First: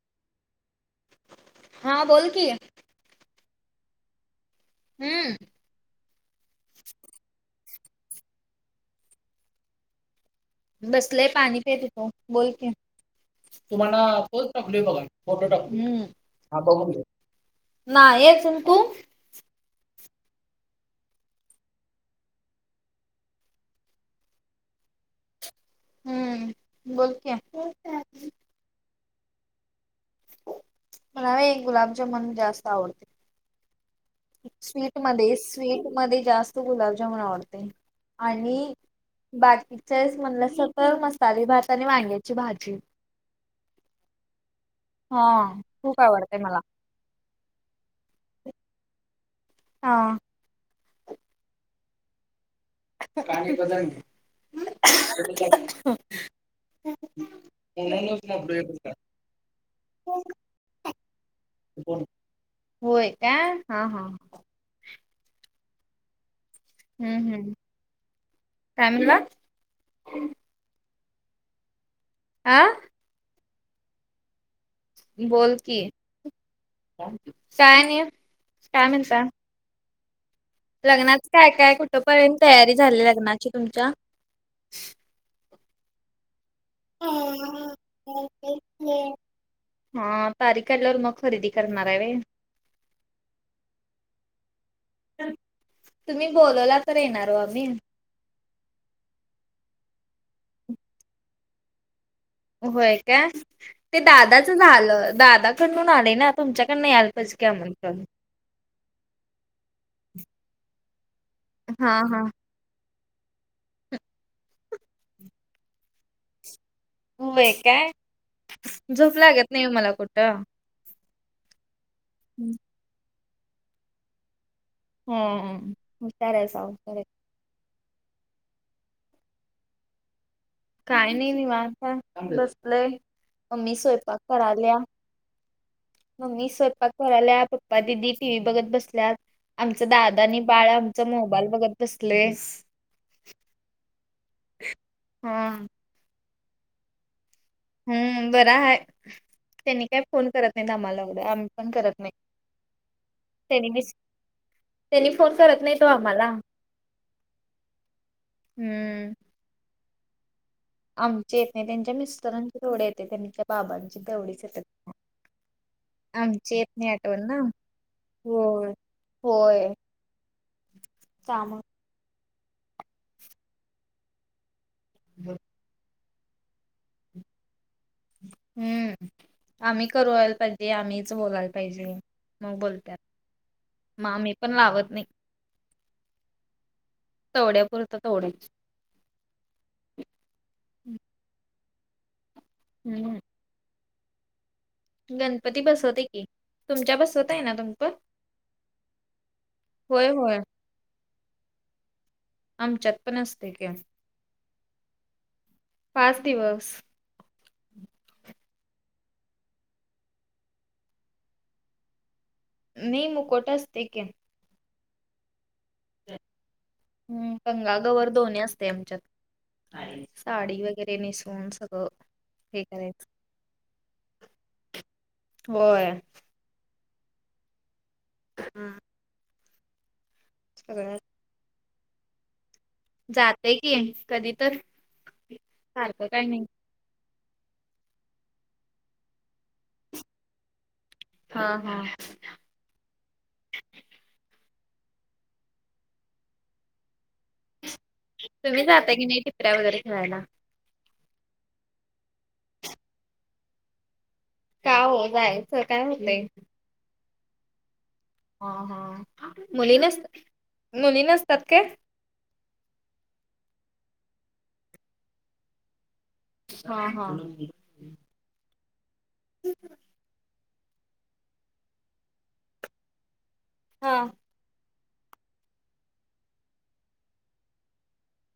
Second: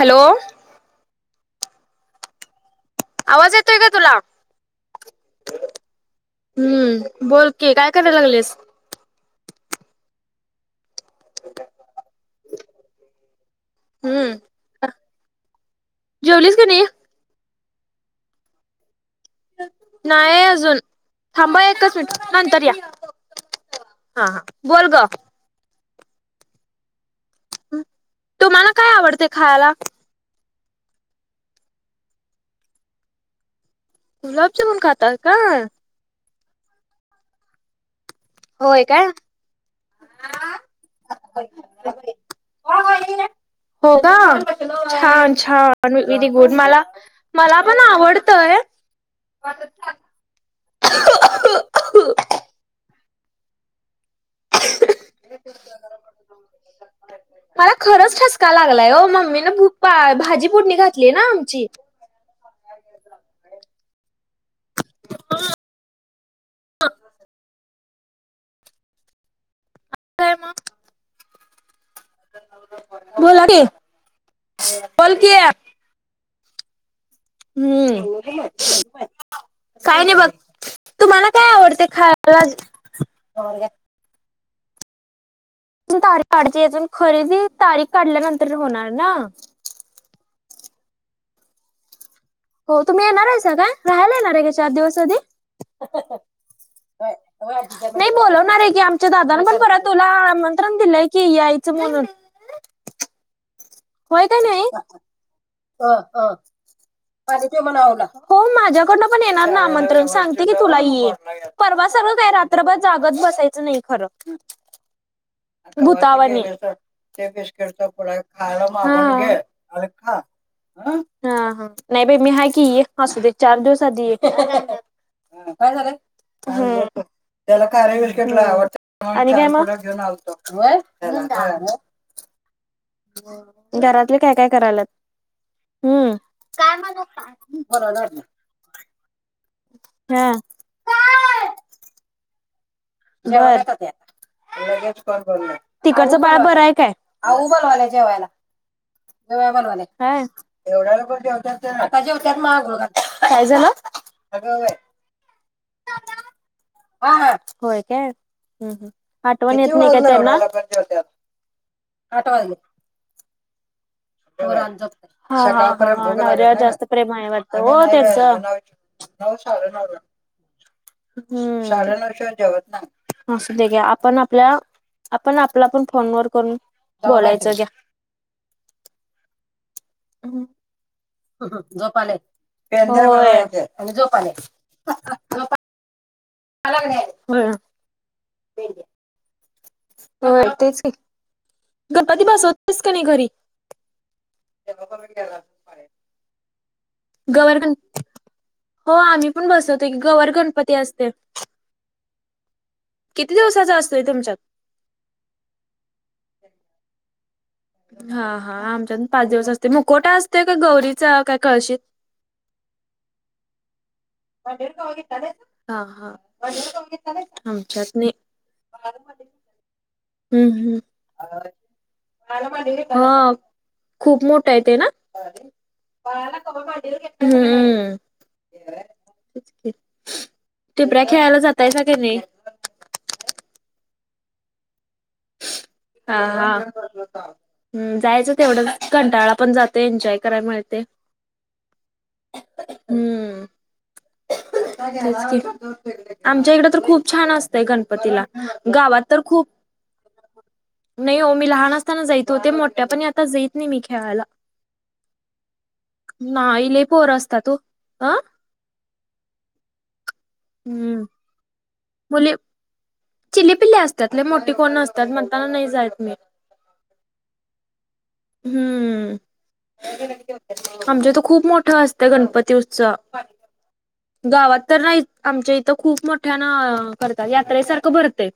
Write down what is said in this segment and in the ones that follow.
Hello. हा बोल की. आवाज येतोय काय तुला. हम्म. हम्म बोलकी काय कराय लागल्यास. बसलोय पाणी पित होतो, बोल की. तुम्हाना हम्म पोस्ट टाकलोय बघा फोटो टाक हम्म जेवलीस हा की नाही? बघून घे. नाही अजुन. तु? नाही अजून थांबा एकच मिनट नंतर या. हा हा बोलग. हम्म बोल की. तुम्हाला काय आवडतय खायला? मला व्हय गुलाबजामुन जास्त आवडतय. गुलाबजामुन खातात का? स्वीटमध्ये स्वीटमध्ये जास्त गुलाबजामन आवडते. आणि होय काय? बाकीचेस म्हणलं सकल मसाले भात आणि वांग्याची भाजी. हो का? हा छान छान खूप व्हेरी आवडते गुड. मला मला पण आवडतय. हा [inaudible] [unintelligible] मला खरंच ठसका लागलाय ओ मम्मीनं भूक भाजी फोडणी घातल्या ना आमची. होय काय? हा हा. हम्म हम्म. काय म्हणला? काय मग आ? बोला की, बोल की. थँक्यू. हम्म काय नाही बघ. तुम्हाला लग्नाच काय काय आवडते कुठंपर्यंत खायला? तयारी झाल्या लग्नाची तुमच्या. तारीख काढचीून खरेदी तारीख काढल्यानंतर होणार ना. हा तारिक काढल्यावर मग खरेदी करणार हाय व्हय. हो तुम्ही येणार आहेसा काय? राहायला येणार आहे का चार दिवस? आधी तुम्ही बोलवला तर येणार ओ आम्ही. नाही बोलवणार आहे की. आमच्या दादानं पण परवा तुला आमंत्रण दिलंय की यायचं म्हणून. होय काय? ते होय का दादाच नाही झालं. दादाकडून आलंय ना तुमच्याकडनं याय हो माझ्याकडनं पण येणार ना आमंत्रण सांगते की तुला ये. परवा हा सर्व हा [unintelligible] तर ब जागच बसायचं नाही खरं भूतावानी. ते होय बिस्किट तर काय पुढ खायला झोप माग घे लागत नाही अ मला खा कुठं हा हा. नाही बाई मी हाय की ते. असू दे चार दिवस आधी ये काय. हम्म हुशार ह्यासा हुशार ह्यासा. आणि काय मग. काही नाही निवांत हाय बसलोय. मम्मी घरातले स्वयंपाक काय काय कराल्या. करायला हम्म मम्मी स्वयंपाक कराल्या पप्पा दिदी टी व्ही बघत बसल्यात आमच दादा हा आणि बाळ [unintelligible] मोबाईल बघत बसले. हा बर. तिकडचं बाळ बर आहे काय? आऊ बोलवाल्या जेवायला. हम्म बरा आहे. काय बोलू राहील्या काय‌ येवड्या वेळ कोन एवढं आम्ही जेवत्यात, पण काय करत आता नाही जेवत्यात मग आंघोळ घालत्यात. काय झालं? अगं बाय. तेनी फोन करत नाही, ओ आम्हाला. होय काय? हम् हम हम्म आठवण येत नाही का तेना. आमचे येत नाही. त्यांच्या मिस्टरांचे तेवढ येते त्यांच्या, बाबांची तेवढीच येतात. आमची येत जास्त नाही प्रेम आठवण आहे ना वाटतं हो त्याचं. होय नऊ होय साडेनऊला, त्यामुळं साडेनऊ शिवाय जेवत नाही. असुद्या घ्या आपण आपल्या, आपण आपला पण फोन व करून बोलायचं घ्या. हम्म, आम्ही करवायला पाहिजे, आम्हीच बोलायला पाहिजे. मग बोलत, होय मा मी पण लावत नाही. होय तेवढ्या पुुरत तेवढीच. होय. तेच की गणपती बसवतेस कणी हम्म घरी. गणपती बसवतोय की, तुमच्या बस गवरगण, हो आम्ही पण बसवतोी होय गवर होय गणपती असते. आमच्यात पन किती असतेय, की दिवसाचा असतोय तुमच्यात पाच दिवस. हा हा, आमच्यात पाच दिवस असते मुकोटा असते का गौरीचा काय कळशीत? नै मुकोट असतंय की, [unintelligible] हां हां. हम्म आमच्यात गंगागवर नाही. दोन्ही असते आमच्यात हम्म साडी हम्म. वगैरे नेसून सगळं हे करायचं हो! खूप मोठ आहे तेना. होय हम्म! हा, सगळं टिपऱ्या खेळायला जाताय सगनी? जाते की कधी तर! सारखं हा काय नाही हा. हम् जायचं तेवढं, कंटाळा पण जातो एन्जॉय करायला मिळते. हा हा. हम्म. आमच्या इकड तर, खूप छान असत गणपतीला, तुम्ही जाता गावात की नाही तर खूप टिपऱ्या वगैरे खेळायला. नाही हो, मी लहान असताना जाईत होते, मोठ्या पणी आता जाईत नाही मी खेळायला. का हो जायचं काय होतंय? ना इ ले पोवर असता ओ. अ हां हां. मुली नसत्यात, मुली नसत्यात काय. मुले चिलीपिल्ली असत्यात. मोठीे कोण नसत्यात म्हणताना नाही जायेत मी. हा हा. हम्म. ठीक [unintelligible] आमच्या ईत खूप मोठा असतं, गणपती उत्सव हा गावात. तर नाहीत आमच्या इथं, खूप मोठ्या न करत्यात यात्रेसारखं भरतय.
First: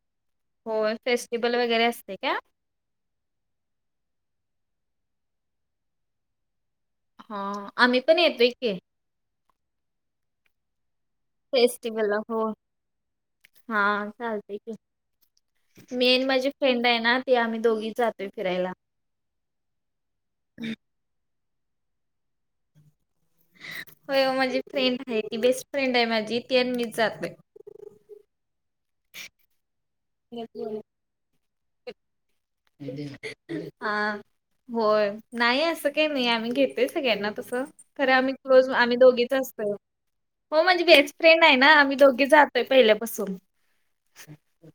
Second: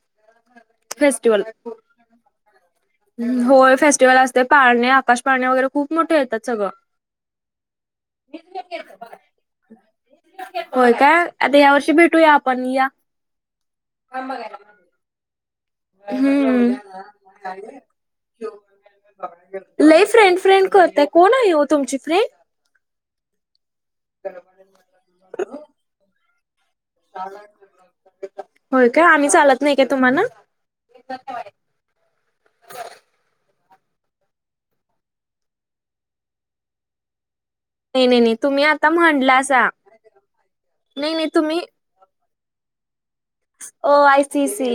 हो, फेस्टिवल वगैरे असते का? हम्म होय. फेस्टिव्हल असते पाळणे आकाश पाळणे वगैरे खूप मोठे येतात सगळं. हां. आम्ही पण येतोय की, होय का, आता या वर्षी फेस्टिवलला भेटूया हो. आपण या. हा, चालतय‌ की! मी आणि माझी हम्म. फ्रेंड आहे ना, ते आम्ही दोघी जातोय फिरायला. लई फ्रेंड फ्रेंड करतय कोण आहे हो तुमची फ्रेंड? होय माझी फ्रेंड आहे ती, बेस्ट फ्रेंड आहे माझी ती आण मी होय काय आम्ही, चालत नाही काय तुम्हाना. हा. होय नाही असं काही नाही आम्ही घेत सगळ्यांना तसं. नाही खरे नाही नाही आम्ही तुम्ही क्लोज आता आम्ही दोघीच म्हंडलासा असतो हो माझी नाही बेस्ट नाही फ्रेंड आहे तुम्ही ना आम्ही दोघीच आ पहिल्यापासून ओ आय सी सी.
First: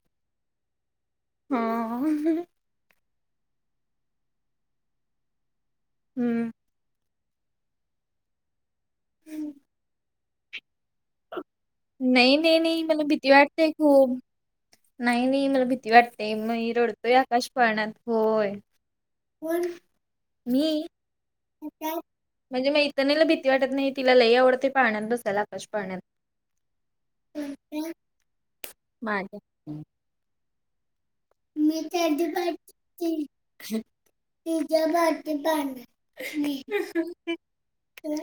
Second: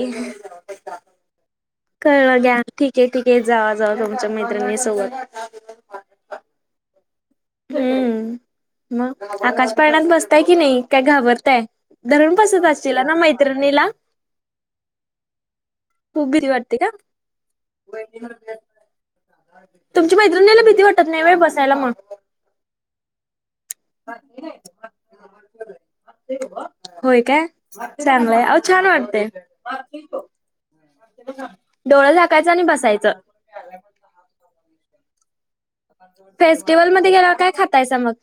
हम्म. कळलं घ्या ठीके ठीके जावा जावा तुमच्या मैत्रिणी सोबत. हम्म. हम्म मग आकाश पाळण्यात बसताय की नाही काय घाबरताय? धरून नाही नाही बसत नाही मला असशीला ना भीती वाटतेय मैत्रिणीला खूप. नाही नाही मला भीती खूप वाटते भीती मी वाटते का रडतोय आकाशपाळण्यात होय. तुमची मैत्रिणीला भीती वाटत नाही होय बस माझ्या मैत्रिणीला भीती वाटत नाही, तिला लय आवडतय पाळण्यात बसायला, आकाश पाळण्यात. होय काय चांगलंय अहो छान वाटतंय. माझ्या. बसायचं [unintelligible] मी फेस्टिवलमध्ये गेल्यावर काय खातायसा मग?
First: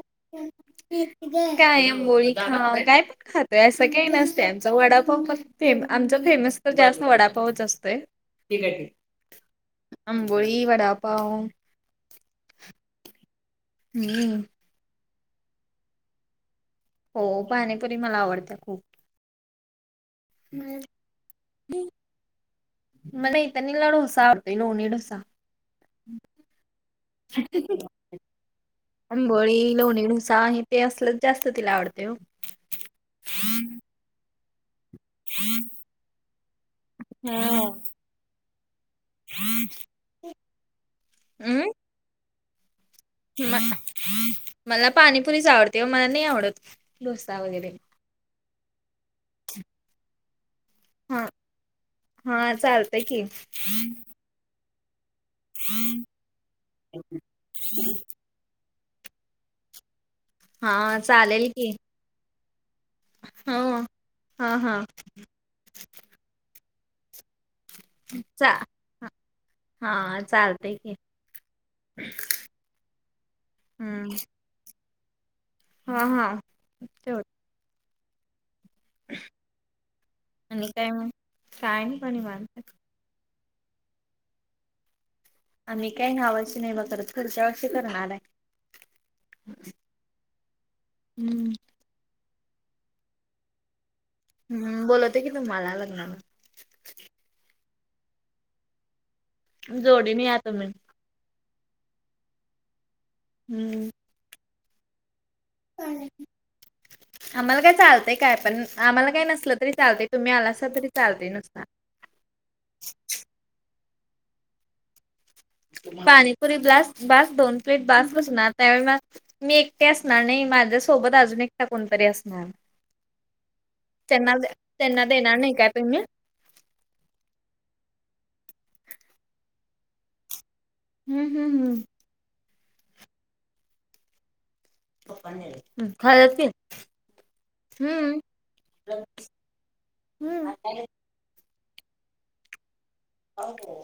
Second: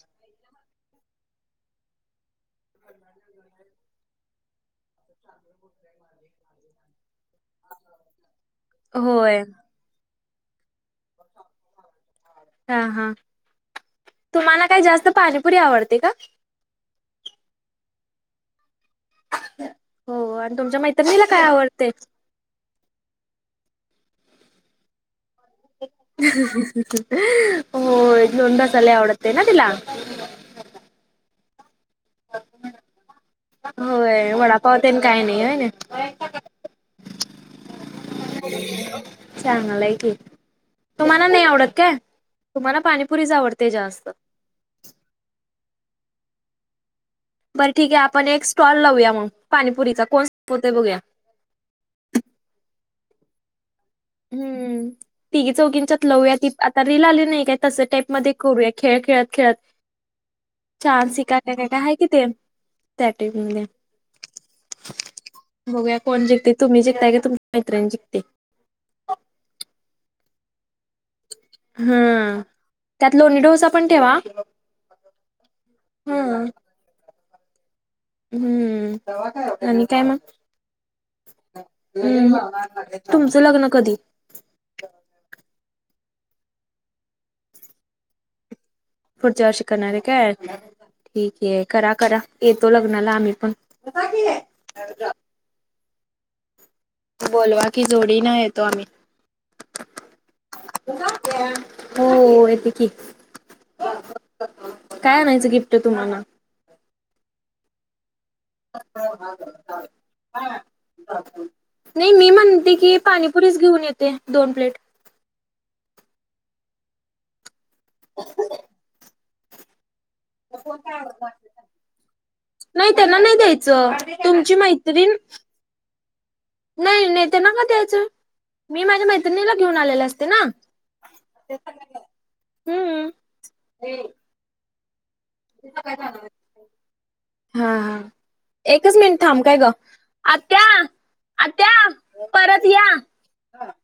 कायम बोली ह काय [unintelligible] खातय असं काही नसते आमचा वडापाव फक् फेम आमचा फेमस तर जास्त वडापावच असतो. हे ठीक आहे होय आंबोळी वडापाव हा हा. हम्म तुम्हाला काय जास्त पाणीपुरी आवडते का? हो पाणीपुरी मला आवडत्या खूप. हो आणि तुमच्या मैत्रीणीला काय आवडते? मला [unintelligible] डोसा आवडतोय लोणी डोसा. होय लोणीडोसा लयी आवडते ना तिला. आहे ते असलच जास्त तिला आवडते हो. होय वडापाव तेन काय नाही आहे ना? हम्म चांगला आहे कि. तुम्हाला नाही आवडत काय? तुम्हाला पाणीपुरीच आवडते जास्त. मला पाणीपुरीच आवडते ओ. मला नाही आवडत डो बरं ठीक आहे आपण एक स्टॉल लावूया मग पाणीपुरीचा कोण संपवत़ बघूया. हा हा. चालतंय की. हम्म. तिघी चौघींच्यात लवूया. ती आता रील आली नाही काय तस टाईपमध्ये करुया खेळ खेळत खेळत. हा चान्स चालेल की [unintelligible] कितीयैत त्याट [unintelligible] हो. हा हा बघूया कोण जिंकतंय तुम्ही जगताय का तुमची मैत्रीण जिंकते. चा हा चालतंय की. हम्म त्यात लोणी डोसा पण हम्म ठेवा. हा हा हम्म ते हम्म आणि काय मग आणि काय मग काय नाही बघा हम. निवांत तुमचं लग्न कधी? आम्ही काय यावर्षी नाही बा करत, पुढच्या वर्षी करणार आहे. पुढच्या वर्षी करणार आहे काय ठीक हम्म आहे करा करा येतो लग्नाला आम्ही पण. आता कि आहे [unintelligible] हम्म बोलवते की तुम्हाला लग्नाला. बोलवा की जोडी न येतो आम्ही. जोडीने या तुम्ही. हो येते की. हम्म. काय आणायचं गि आम्हाला काय चालतं ते काय पण आम्हाला काय नसलं तरी चालतंय, तुम्ही आलासा तरी चालतंय नुसता. नाही मी म्हणते की पाणीपुरीच घेऊन येते दोन प्लेट. पाणीपुरी ब्लास बास दोन प्लेट बास बसूना त्यावेळे मग मी एकटे असणार नाही माझ्यासोबत अजून एकटा कोणतरी असणार. नाहीत त्यांना ना त्यांना त्यांना देणार नाही काय पण मी. नाही ने त्यांना का द्यायचं मी माझ्या मैत्रिणीला घेऊन आलेले असते ना. हम्म हम्म हम्म हम्म. खालत की. हा हा. हम्म. एकच मिनिट थांब काय ग. न आत्या आत्या परत या.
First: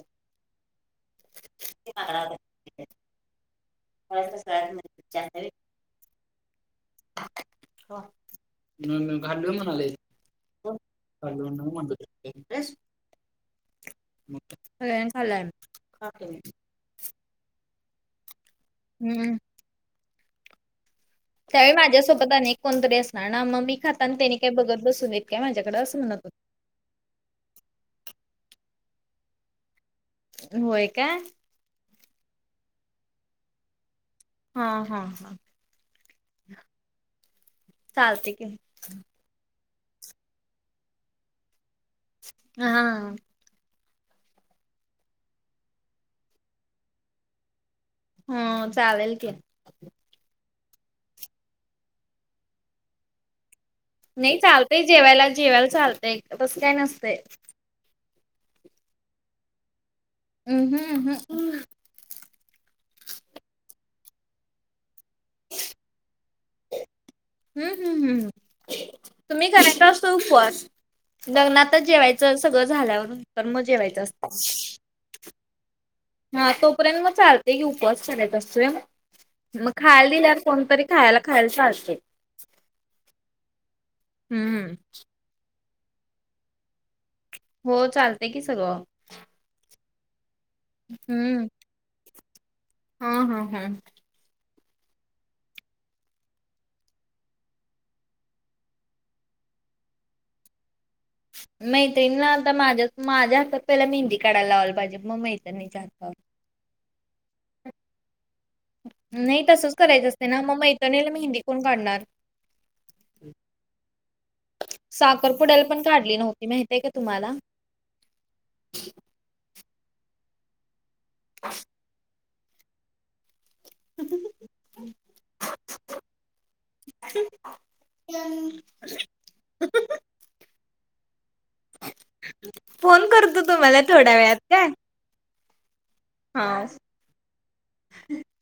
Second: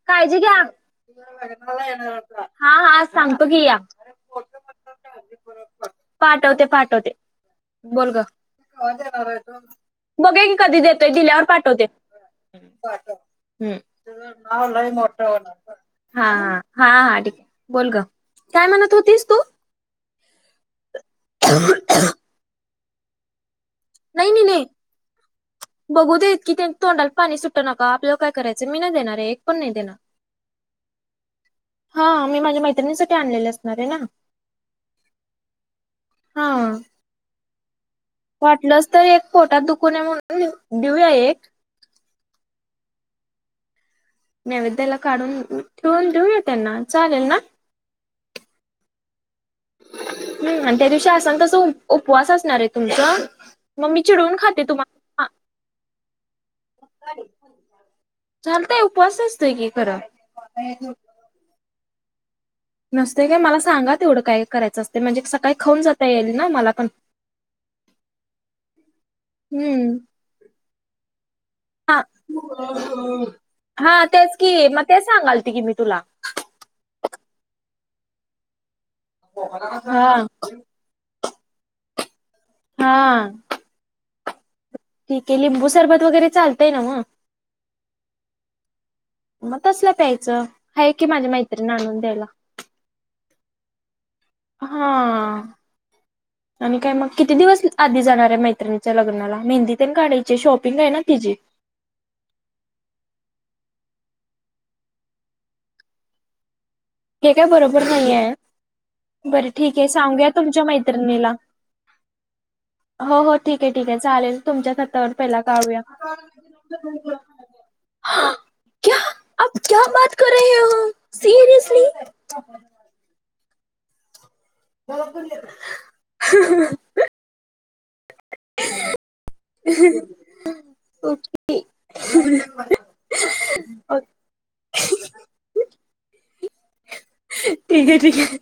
काळजी घ्या हा हा सांगतो की या. [unintelligible] [unintelligible] पाठवते पाठवते बोल गं. खाल्लोय म्हणाले बघू या की कधी देतोय दिल्यावर खाल्लो न पाठवते. म्हणलं हम्म मग सगळ्यांनी खाल्लाय हा हा. हा हा ठीक आहे बोल गं काय म्हणत होतीस हम्म. तू? त्यावेळी माझ्यासोबत आणि एक कोणतरी असणार ना मम्मी खाताना नाही त्यांनी नाही काही नाही बघत बसून देत काय माझ्याकडं अस म्हणत बघू होते. देत की ते तोंडाला पाणी सुट्ट नका आपल्याला काय करायचं मी नाही देणार आहे एक पण नाही देणार. होय काय. हा मी माझ्या मैत्रिणीसाठी आणलेले असणार आहे ना? हा हा हा. हा चालते की वाटलंच तर एक पोटात दुखू नये म्हणून देऊया एक. हा हा. नैवेद्याला काढून ठेवून देऊया त्यांना चालेल ना. हं चालेल की. हम्म आणि त्या दिवशी असन तसं उपवास असणार आहे तुमचां. नाही चालतय जेवायला जेवायला चालतय तसं काय नसतय. चालतय उपवास असतय की खरं. उम हम्म उम हम्म. नसते काय मला सांगा तेवढं काय करायचं असतं, म्हणजे सकाळी खाऊन जाता येईल ना मला पण. हम्म हम्म हम्म तुम्ही हम्म करतास तो उपवास लग्नात आता हा जेवायचं सगळं झाल्यावरं त मग हा जेवायचं तेच की असतं. मग तेच सांगालते की मी तुला. हा तोपर्यंत मग चालतेय की उपवास करायचा असतोय. मग खायला हा दिल्यावर कोणतरी खायाला खायला चालतंय. हा. हम्म हम्म. ते लिंबू सरबत वगैरे चालतय ना मग? हो चालतय की सगळं. मग तसला प्यायचं आहे कि माझ्या हम्म मैत्रिणी आणून द्यायला. हा हा हा. हा. आणि काय मग किती दिवस आधी जाणार आहे मैत्रिणीच्या लग्नाला मेहंदीतेन काढायची शॉपिंग आहे ना तिची. नाही तेनला आलता माझ्याच माझ्या हातात पहिला मेहंदी काढायला लावलं पाहिजे, मग मैत्रणीचा हातावर. हे काय बरोबर नाही आहे. नाही बरं तसंच ठीक आहे करायचं असते सांगूया ना मग तुमच्या मैत्रिणीला. मेहंदी कोण काढणार. हो हो ठीक आहे ठीक आहे चालेल तुमच्या खतावर पहिला साखरपुड्याला काढू या. पण काढली नव्हती माहित आहे का तुम्हाला? [unintelligible] [unintelligible] ह्म हं. [unintelligible] [unintelligible] ओके. फोन करतो तुम्हाला थोड्या वेळात काय. हा. ठीक आहे ठीक आहे.